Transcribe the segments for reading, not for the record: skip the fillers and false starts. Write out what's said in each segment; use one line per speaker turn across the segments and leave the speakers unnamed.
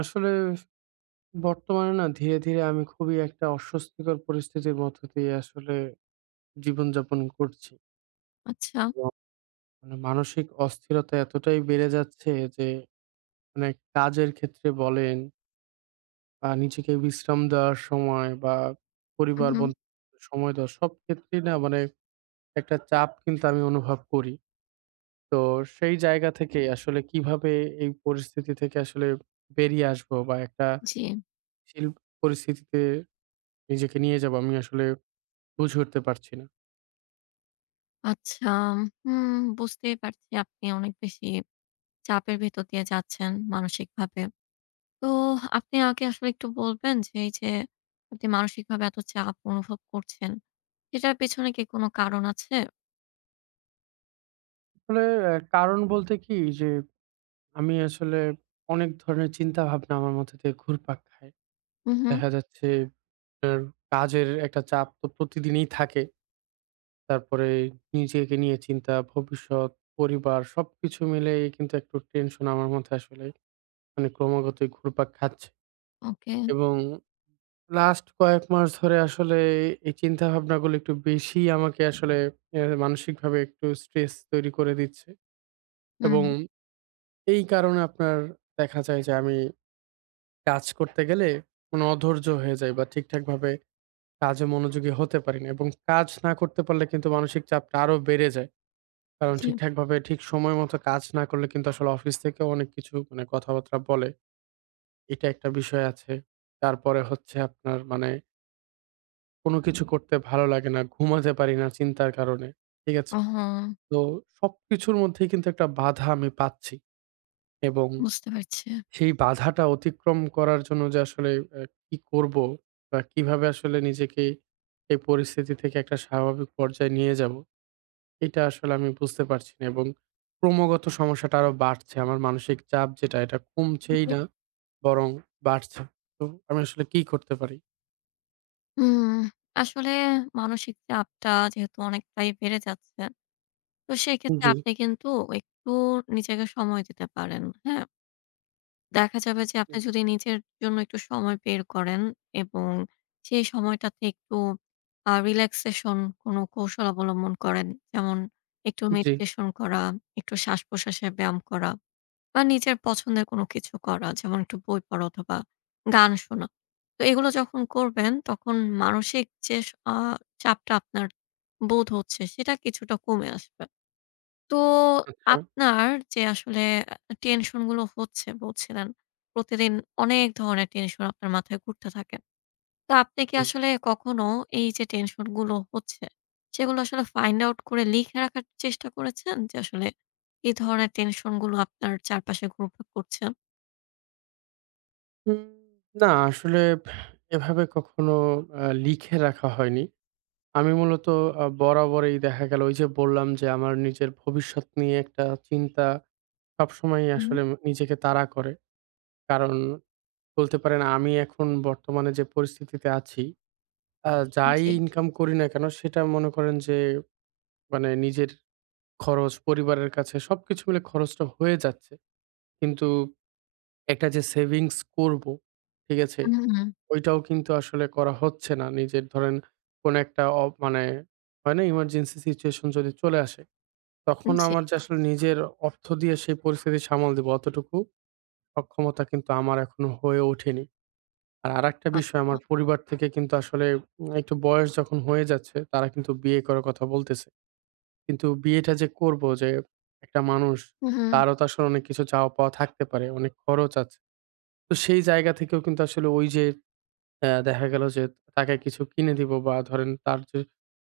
আসলে বর্তমানে না ধীরে, ধীরে আমি খুবই একটা অস্বস্তিকর পরিস্থিতির মধ্য দিয়ে আসলে জীবনযাপন করছি।
আচ্ছা।
এবং মানে মানসিক অস্থিরতা এতটাই বেড়ে যাচ্ছে যে মানে কাজের ক্ষেত্রে বলেন, বা নিজেকে বিশ্রাম দেওয়ার সময় বা
উম
পরিবার
হুম,
বন্ধুদের সময় দেওয়া সব ক্ষেত্রেই না মানে একটা চাপ কিন্তু আমি অনুভব করি। তো সেই জায়গা থেকে আসলে কিভাবে এই পরিস্থিতি থেকে আসলে বেরিয়ে আসবো বা একটা
জি।
শিল পরিস্থিতিতে নিজেকে নিয়ে যাবো আমি আসলে বুঝে উঠতে পারছি না।
আচ্ছা, হুম, বুঝতেই পারছি আপনি অনেক বেশি চাপের ভেতর দিয়ে যাচ্ছেন মানসিকভাবে। তো আপনি আমাকে আসলে একটু বলবেন যে এই যে আপনি মানসিকভাবে এত চাপ অনুভব করছেন, সেটার পেছনে কি কোনো কারণ আছে?
আসলে কারণ বলতে কি যে, আমি আসলে অনেক ধরনের চিন্তাভাবনা আমার মধ্যে থেকে ঘুরপাক খায়।
হুম, হুম,
দেখা যাচ্ছে আপনার কাজের একটা চাপ তো প্রতিদিনই থাকে। তারপরে নিজেকে নিয়ে চিন্তা, ভবিষ্যৎ, পরিবার সবকিছু মিলেই কিন্তু একটু টেনশন আমার মধ্যে আসলে মানে ক্রমাগতই ঘুরপাক খাচ্ছে।
ওকে।
এবং লাস্ট কয়েক মাস ধরে আসলে এই চিন্তাভাবনাগুলো একটু বেশিই আমাকে আসলে মানসিকভাবে একটু স্ট্রেস তৈরি করে দিচ্ছে।
হুম,
এবং এই কারণে আপনার দেখা যায় যে আমি কাজ করতে গেলে মানে অধৈর্য হয়ে যাই বা ঠিকঠাকভাবে কাজে মনোযোগী হতে পারি না, এবং কাজ না করতে পারলে কিন্তু মানসিক চাপটা আরো বেড়ে যায়। কারণ
জি।
ঠিকঠাকভাবে ঠিক সময় মতো কাজ না করলে কিন্তু আসলে অফিস থেকেও অনেক কিছু মানে কথাবার্তা বলে। এটা একটা বিষয় আছে। তারপরে হচ্ছে আপনার মানে কোনো কিছু করতে ভালো লাগে না, ঘুমাতে পারি না চিন্তার কারণে। ঠিক আছে?
ওহো!
তো সবকিছুর মধ্যেই কিন্তু একটা বাধা আমি পাচ্ছি, এবং
বুঝতে পারছি।
সেই বাধাটা অতিক্রম করার জন্য যে আসলে আ কি করব? বা কিভাবে আসলে নিজেকে এই পরিস্থিতি থেকে একটা স্বাভাবিক পর্যায়ে নিয়ে যাব? এটা আসলে আমি বুঝতে পারছি না, এবং ক্রমাগত সমস্যাটা আরো বাড়ছে। আমার মানসিক চাপ যেটা এটা কমছেই
জি।
না, বরং বাড়ছে। তো আমি আসলে কি করতে পারি?
হুম, আসলে মানসিক চাপটা যেহেতু অনেকটাই বেড়ে যাচ্ছে, তো সেক্ষেত্রে
জি।
আপনি কিন্তু একটু নিজেকে সময় দিতে পারেন। হ্যাঁ? দেখা যাবে যে আপনি
হুম।
যদি নিজের জন্য একটু সময় বের করেন এবং সেই সময়টাতে একটু রিল্যাক্সেশন কোনো কৌশল অবলম্বন করেন। যেমন একটু
জি।
মেডিটেশন করা, একটু শ্বাস-প্রশ্বাসের ব্যায়াম করা বা নিজের পছন্দের কোনো কিছু করা। যেমন একটু বই পড়া অথবা গান শোনা। তো এগুলো যখন করবেন তখন মানসিক যে স আ চাপটা আপনার বোধ হচ্ছে সেটা কিছুটা কমে আসবে। তো
আচ্ছা।
আপনার যে আসলে টেনশন গুলো হচ্ছে বলছিলেন। প্রতিদিন অনেক ধরনের টেনশন আপনার মাথায় ঘুরতে থাকে। তো আপনি কি
হুম।
আসলে কখনো এই যে টেনশন গুলো হচ্ছে, সেগুলো আসলে ফাইন্ড আউট করে লিখে রাখার চেষ্টা করেছেন? যে আসলে এই ধরনের টেনশন গুলো আপনার চারপাশে ঘুরপাক করছে?
উম না আসলে এভাবে কখনো লিখে রাখা হয়নি। আমি মূলত বরাবরই দেখা গেল ওই যে বললাম যে আমার নিজের ভবিষ্যৎ নিয়ে একটা চিন্তা সবসময়ই
হুম,
আসলে নিজেকে তাড়া করে। কারণ বলতে পারেন আমি এখন বর্তমানে যে পরিস্থিতিতে আছি, যাই
জি।
ইনকাম করি না কেন সেটা মনে করেন যে মানে নিজের খরচ, পরিবারের কাছে সবকিছু মিলে খরচটা হয়ে যাচ্ছে। কিন্তু একটা যে সেভিংস করব, ঠিক আছে?
হুম, হুম।
ওইটাও কিন্তু আসলে করা হচ্ছে না। নিজের ধরেন কোনো একটা মানে হয় না? ইমার্জেন্সি সিচুয়েশন যদি চলে আসে তখন
জি।
আমার যে আসলে নিজের অর্থ দিয়ে সেই পরিস্থিতি সামাল দিব অতটুকু সক্ষমতা কিন্তু আমার এখনো হয়ে ওঠেনি। আর আরেকটা বিষয়
আচ্ছা।
আমার পরিবার থেকে কিন্তু আসলে একটু বয়স যখন হয়ে যাচ্ছে তারা কিন্তু বিয়ে করার কথা বলতেছে। কিন্তু বিয়েটা যে করব, যে একটা মানুষ
হুম, হুম।
তারও তো আসলে অনেক কিছু চাওয়া পাওয়া থাকতে পারে, অনেক খরচ আছে। তো সেই জায়গা থেকেও কিন্তু আসলে ওই যে দেখা গেল যে তাকে কিছু কিনে দিব বা ধরেন তার যে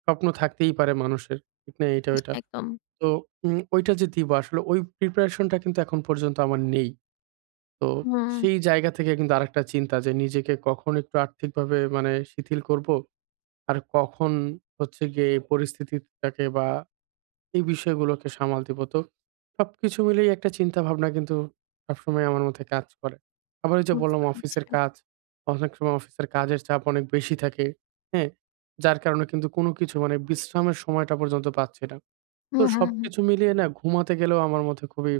স্বপ্ন থাকতেই পারে মানুষের, ঠিক না? এটা
জি,
ওইটা।
একদম।
তো ওইটা যে দিব আসলে ওই প্রিপারেশন টা কিন্তু এখন পর্যন্ত আমার নেই। তো
হুম,
সেই জায়গা থেকে কিন্তু আরেকটা চিন্তা, যে নিজেকে কখন একটু আর্থিকভাবে মানে শিথিল করব, আর কখন হচ্ছে গিয়ে এই পরিস্থিতিটাকে বা এই বিষয়গুলোকে সামাল দিব। তো সবকিছু মিলেই একটা চিন্তা ভাবনা কিন্তু সবসময় আমার মধ্যে কাজ করে। আবার ওই যে
বুঝতে
বললাম
পারছি।
অফিসের কাজ, অনেক সময় অফিসের কাজের চাপ অনেক বেশি থাকে। হ্যাঁ? যার কারণে কিন্তু কোনো কিছু মানে বিশ্রামের সময়টা পর্যন্ত পাচ্ছি না। তো
হুম, হুম,
সবকিছু
হুম।
মিলিয়ে না ঘুমাতে গেলেও আমার মধ্যে খুবই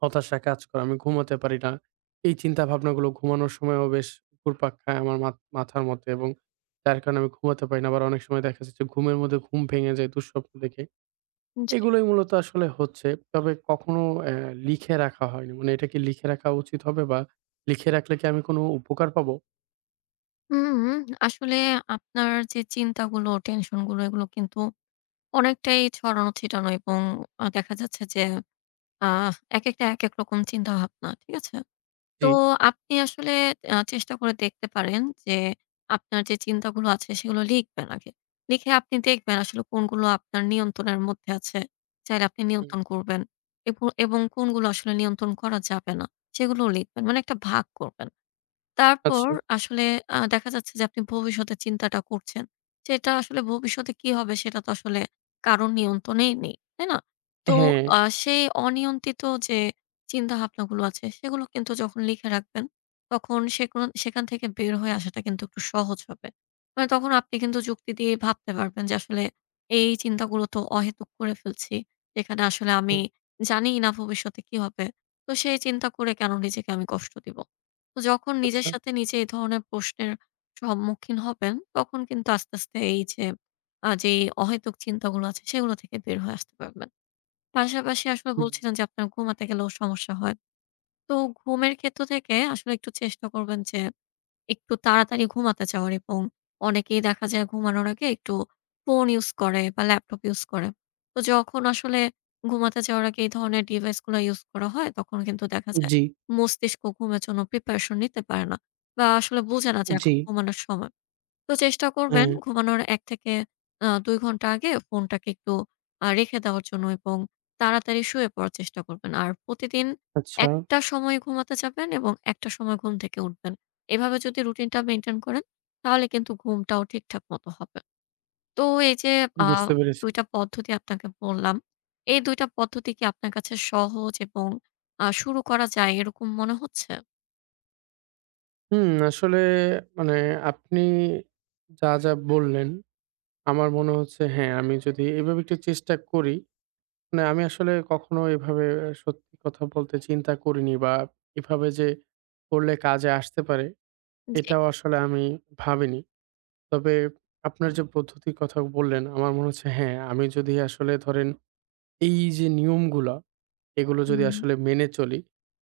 হতাশা কাজ করে। আমি ঘুমাতে পারি না। এই চিন্তা ভাবনাগুলো ঘুমানোর সময়ও বেশ ঘুরপাক খায় আমার মাথার মধ্যে, এবং যার কারণে আমি ঘুমাতে পারি না। আবার অনেক সময় দেখা যাচ্ছে ঘুমের মধ্যে ঘুম ভেঙে যায় দুঃস্বপ্ন দেখে।
জি।
এগুলোই মূলত আসলে হচ্ছে। তবে কখনো লিখে রাখা হয়নি। মানে এটা কি লিখে রাখা উচিত হবে বা লিখে রাখলে কি আমি কোনো উপকার পাবো?
হুম, আসলে আপনার যে চিন্তাগুলো, টেনশনগুলো এগুলো কিন্তু অনেকটাই ছড়ানো-ছিটানো এবং দেখা যাচ্ছে যে আ একেকটা একেক রকম চিন্তাভাবনা। ঠিক আছে? তো
জি।
আপনি আসলে চেষ্টা করে দেখতে পারেন যে আপনার যে চিন্তাগুলো আছে সেগুলো লিখবেন আগে। লিখে আপনি দেখবেন আসলে কোনগুলো আপনার নিয়ন্ত্রণের মধ্যে আছে। চাইলে আপনি
হুম।
নিয়ন্ত্রণ করবেন। এব এবং কোনগুলো আসলে নিয়ন্ত্রণ করা যাবে না সেগুলোও লিখবেন। মানে একটা ভাগ করবেন। তারপর
আচ্ছা।
আসলে দেখা যাচ্ছে যে আপনি ভবিষ্যতের চিন্তাটা করছেন। সেটা আসলে ভবিষ্যতে কি হবে সেটা তো আসলে কারো নিয়ন্ত্রণেই নেই। তাই না? তো
হ্যাঁ।
সেই অনিয়ন্ত্রিত যে চিন্তাভাবনাগুলো আছে সেগুলো কিন্তু যখন লিখে রাখবেন, তখন সেখান থেকে বের হয়ে আসাটা কিন্তু একটু সহজ হবে। মানে তখন আপনি কিন্তু যুক্তি দিয়ে ভাবতে পারবেন যে আসলে এই চিন্তাগুলো তো অহেতুক করে ফেলছি। এখানে আসলে আমি
হুম।
জানিই না ভবিষ্যতে কি হবে। তো সেই চিন্তা করে কেন নিজেকে আমি কষ্ট দিব? তো যখন নিজের
আচ্ছা।
সাথে নিজে এই ধরনের প্রশ্নের সম্মুখীন হবেন, তখন কিন্তু আস্তে, আস্তে এই যে যেই অহেতুক চিন্তাগুলো আছে সেগুলো থেকে বের হয়ে আসতে পারবেন। পাশাপাশি আসলে
হুম।
বলছিলেন যে আপনার ঘুমাতে গেলেও সমস্যা হয়। তো ঘুমের ক্ষেত্র থেকে আসলে একটু চেষ্টা করবেন যে একটু তাড়াতাড়ি ঘুমাতে চাওয়ার এবং অনেকেই দেখা যায় ঘুমানোর আগে একটু ফোন ইউজ করে বা ল্যাপটপ ইউজ করে। তো যখন আসলে ঘুমাতে যাওয়ার আগে এই ধরনের ডিভাইসগুলো ইউজ করা হয়, তখন কিন্তু দেখা যায়
জি,
মস্তিষ্ক ঘুমের জন্য প্রিপারেশন নিতে পারে না বা আসলে বোঝে না যে এখন
জি।
ঘুমানোর সময়। তো চেষ্টা করবেন
হ্যাঁ।
ঘুমানোর ১ থেকে ২ ঘন্টা আগে ফোনটাকে একটু রেখে দেওয়ার জন্য এবং তাড়াতাড়ি শুয়ে পড়ার চেষ্টা করবেন। আর প্রতিদিন
আচ্ছা।
একটা সময় ঘুমাতে যাবেন এবং একটা সময় ঘুম থেকে উঠবেন। এভাবে যদি রুটিনটা মেইনটেইন করেন তাহলে কিন্তু ঘুমটাও ঠিকঠাক মতো হবে। তো এই যে আ
বুঝতে পেরেছি।
২ টা পদ্ধতি আপনাকে বললাম, এই ২ টা পদ্ধতি কি আপনার কাছে সহজ এবং শুরু করা যায় এরকম মনে হচ্ছে?
হুম, আসলে মানে আপনি যা, যা বললেন আমার মনে হচ্ছে হ্যাঁ, আমি যদি এভাবে একটু চেষ্টা করি, মানে আমি আসলে কখনো এভাবে সত্যি কথা বলতে চিন্তা করিনি বা এভাবে যে করলে কাজে আসতে পারে
জি।
এটাও আসলে আমি ভাবিনি। তবে আপনার যে পদ্ধতির কথা বললেন আমার মনে হচ্ছে হ্যাঁ, আমি যদি আসলে ধরেন এই যে নিয়মগুলা এগুলো যদি আসলে
হুম।
মেনে চলি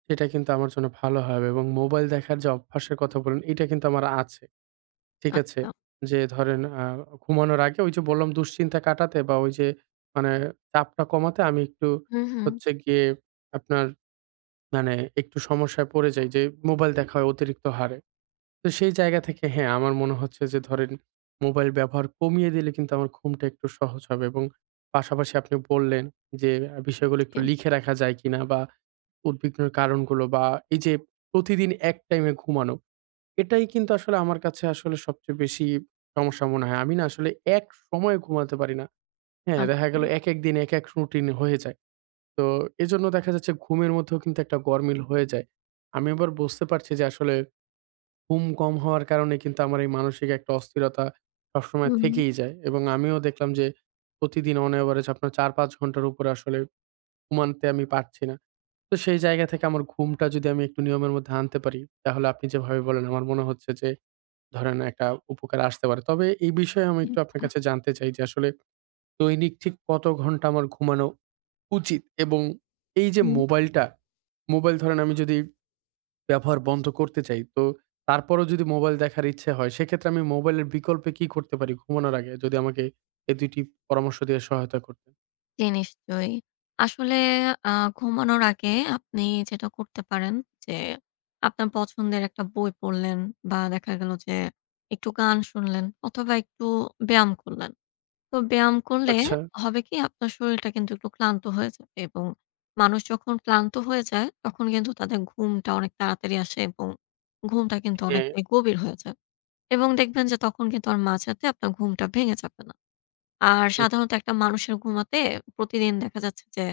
সেটা কিন্তু আমার জন্য ভালো হবে, এবং মোবাইল দেখার যে অভ্যাসের কথা বললেন এটা কিন্তু আমার আছে। ঠিক আছে?
আচ্ছা।
যে ধরেন ঘুমানোর আগে ওই যে বললাম দুশ্চিন্তা কাটাতে বা ওই যে মানে চাপটা কমাতে আমি একটু
হুম, হুম।
হচ্ছে গিয়ে আপনার মানে একটু সমস্যায় পড়ে যাই, যে মোবাইল দেখা হয় অতিরিক্ত হারে। তো সেই জায়গা থেকে হ্যাঁ, আমার মনে হচ্ছে যে ধরেন মোবাইল ব্যবহার কমিয়ে দিলে কিন্তু আমার ঘুমটা একটু সহজ হবে, এবং পাশাপাশি আপনি বললেন যে বিষয়গুলো একটু
জি।
লিখে রাখা যায় কিনা বা উদ্বিগ্নের কারণগুলো বা এই যে প্রতিদিন এক টাইমে ঘুমানো, এটাই কিন্তু আসলে আমার কাছে আসলে সবচেয়ে বেশি সমস্যা মনে হয়। আমি না আসলে এক সময়ে ঘুমাতে পারি না। হ্যাঁ, দেখা
আচ্ছা।
গেল একেক দিন এক, এক রুটিন হয়ে যায়। তো এজন্য দেখা যাচ্ছে ঘুমের মধ্যেও কিন্তু একটা গরমিল হয়ে যায়। আমি আবার বুঝতে পারছি যে আসলে ঘুম কম হওয়ার কারণে কিন্তু আমার এই মানসিক একটা অস্থিরতা সবসময়
হুম।
থেকেই যায়। এবং আমিও দেখলাম যে প্রতিদিন অন এভারেজ আপনার ৪-৫ ঘন্টার উপরে আসলে ঘুমানতে আমি পারছি না। তো সেই জায়গা থেকে আমার ঘুমটা যদি আমি একটু নিয়মের মধ্যে আনতে পারি, তাহলে আপনি যেভাবে বললেন আমার মনে হচ্ছে যে ধরেন একটা উপকারে আসতে পারে। তবে এই বিষয়ে আমি
হুম,
একটু আপনার কাছে জানতে চাই যে আসলে দৈনিক ঠিক কত ঘন্টা আমার ঘুমানো উচিত? এবং এই যে মোবাইলটা, মোবাইল ধরেন আমি যদি ব্যবহার বন্ধ করতে চাই, তো তারপরেও যদি মোবাইল দেখার ইচ্ছে হয়, সেক্ষেত্রে আমি মোবাইলের বিকল্পে কি করতে পারি ঘুমানোর আগে? যদি আমাকে এই ২টি পরামর্শ দিয়ে সহায়তা করতেন।
জি নিশ্চয়ই। আসলে আ ঘুমানোর আগে আপনি যেটা করতে পারেন যে, আপনার পছন্দের একটা বই পড়লেন বা দেখা গেল যে, একটু গান শুনলেন অথবা একটু ব্যায়াম করলেন। তো ব্যায়াম করলে
আচ্ছা।
হবে কি আপনার শরীরটা কিন্তু একটু ক্লান্ত হয়ে যাবে এবং মানুষ যখন ক্লান্ত হয়ে যায় তখন কিন্তু তাদের ঘুমটা অনেক তাড়াতাড়ি আসে এবং ঘুমটা কিন্তু
হ্যাঁ।
অনেকটাই গভীর হয়ে যায় এবং দেখবেন যে, তখন কিন্তু আর মাঝরাতে আপনার ঘুমটা ভেঙে যাবে না। আর
আচ্ছা।
সাধারণত একটা মানুষের ঘুমাতে প্রতিদিন দেখা যাচ্ছে যে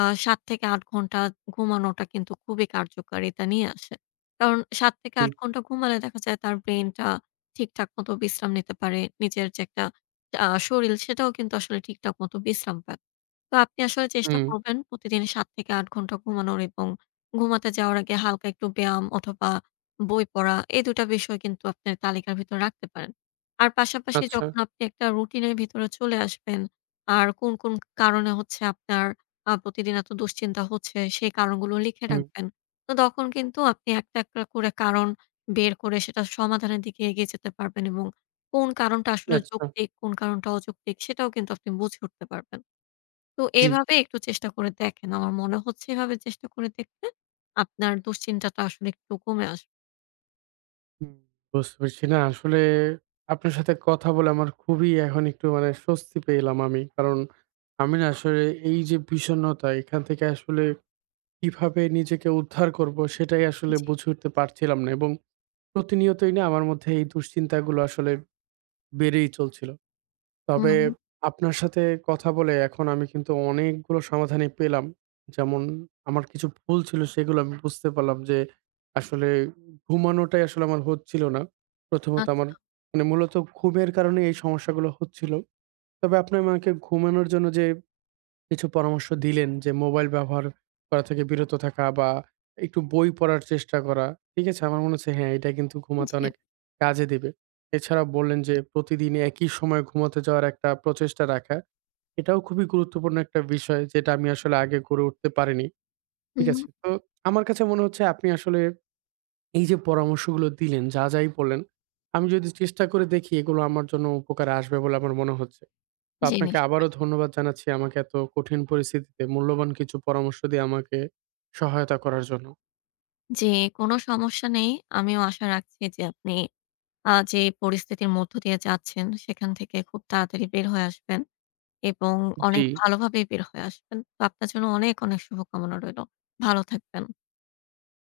৭ থেকে ৮ ঘন্টা ঘুমানোটা কিন্তু খুবই কার্যকারিতা নিয়ে আসে। কারণ ৭ থেকে ৮ ঘন্টা ঘুমালে দেখা যায় তার ব্রেইনটা ঠিকঠাক মতো বিশ্রাম নিতে পারে। নিজের যে একটা শরীর সেটাও কিন্তু আসলে ঠিকঠাক মতো বিশ্রাম পায়। তো আপনি আসলে চেষ্টা
হুম।
করবেন প্রতিদিন ৭ থেকে ৮ ঘন্টা ঘুমানোর এবং ঘুমাতে যাওয়ার আগে হালকা একটু ব্যায়াম অথবা বই পড়া এই ২ টা বিষয় কিন্তু আপনার তালিকার ভিতর রাখতে পারেন। আর পাশাপাশি
আচ্ছা।
যখন আপনি একটা রুটিনের ভিতরে চলে আসবেন, আর কোন, কোন কারণে হচ্ছে আপনার প্রতিদিন এত দুশ্চিন্তা হচ্ছে, সেই কারণগুলো লিখে
হুম।
রাখবেন। তো তখন কিন্তু আপনি একটা, একটা করে কারণ বের করে সেটা সমাধানের দিকে এগিয়ে যেতে পারবেন এবং কোন কারণটা আসলে
আচ্ছা।
যৌক্তিক, কোন কারণটা অযৌক্তিক সেটাও কিন্তু আপনি বুঝে উঠতে পারবেন। তো
জি।
এভাবে একটু চেষ্টা করে দেখেন। আমার মনে হচ্ছে এভাবে চেষ্টা করে দেখলে আপনার দুশ্চিন্তাটা আসলে একটু কমে আসবে।
হুম, বুঝতে পারছি। না আসলে আপনার সাথে কথা বলে আমার খুবই এখন একটু মানে স্বস্তি পেলাম আমি। কারণ আমি না আসলে এই যে বিষণ্ণতা এখান থেকে আসলে কিভাবে নিজেকে উদ্ধার করব সেটাই আসলে
জি।
বুঝে উঠতে পারছিলাম না। এবং প্রতিনিয়তই না আমার মধ্যে এই দুশ্চিন্তাগুলো আসলে বেড়েই চলছিল। তবে
হুম,
আপনার সাথে কথা বলে এখন আমি কিন্তু অনেকগুলো সমাধানই পেলাম। যেমন আমার কিছু ভুল ছিল সেগুলো আমি বুঝতে পারলাম যে আসলে ঘুমানোটাই আসলে আমার হচ্ছিল না। প্রথমত আমার
আচ্ছা।
মানে মূলত ঘুমের কারণে এই সমস্যাগুলো হচ্ছিল। তবে আপনি আমাকে ঘুমানোর জন্য যে কিছু পরামর্শ দিলেন, যে মোবাইল ব্যবহার করা থেকে বিরত থাকা বা একটু বই পড়ার চেষ্টা করা। ঠিক আছে? আমার মনে হচ্ছে হ্যাঁ, এটা কিন্তু ঘুমাতে
জি।
অনেক কাজে দিবে। এছাড়া বললেন যে প্রতিদিন একই সময়ে ঘুমাতে যাওয়ার একটা প্রচেষ্টা রাখা। এটাও খুবই গুরুত্বপূর্ণ একটা বিষয় যেটা আমি আসলে আগে করে উঠতে পারিনি। ঠিক
হুম,
আছে? তো আমার কাছে মনে হচ্ছে আপনি আসলে এই যে পরামর্শগুলো দিলেন যা, যাই বললেন, আমি যদি চেষ্টা করে দেখি এগুলো আমার জন্য উপকারে আসবে বলে আমার মনে হচ্ছে। তো
জি
আপনাকে
নিশ্চয়ই।
আবারও ধন্যবাদ জানাচ্ছি আমাকে এত কঠিন পরিস্থিতিতে মূল্যবান কিছু পরামর্শ দিয়ে আমাকে সহায়তা করার জন্য।
জি, কোনো সমস্যা নেই। আমিও আশা রাখছি যে আপনি যে পরিস্থিতির মধ্য দিয়ে যাচ্ছেন সেখান থেকে খুব তাড়াতাড়ি বের হয়ে আসবেন এবং
জি।
অনেক ভালোভাবেই বের হয়ে আসবেন। তো আপনার জন্য অনেক, অনেক শুভকামনা রইলো। ভালো থাকবেন।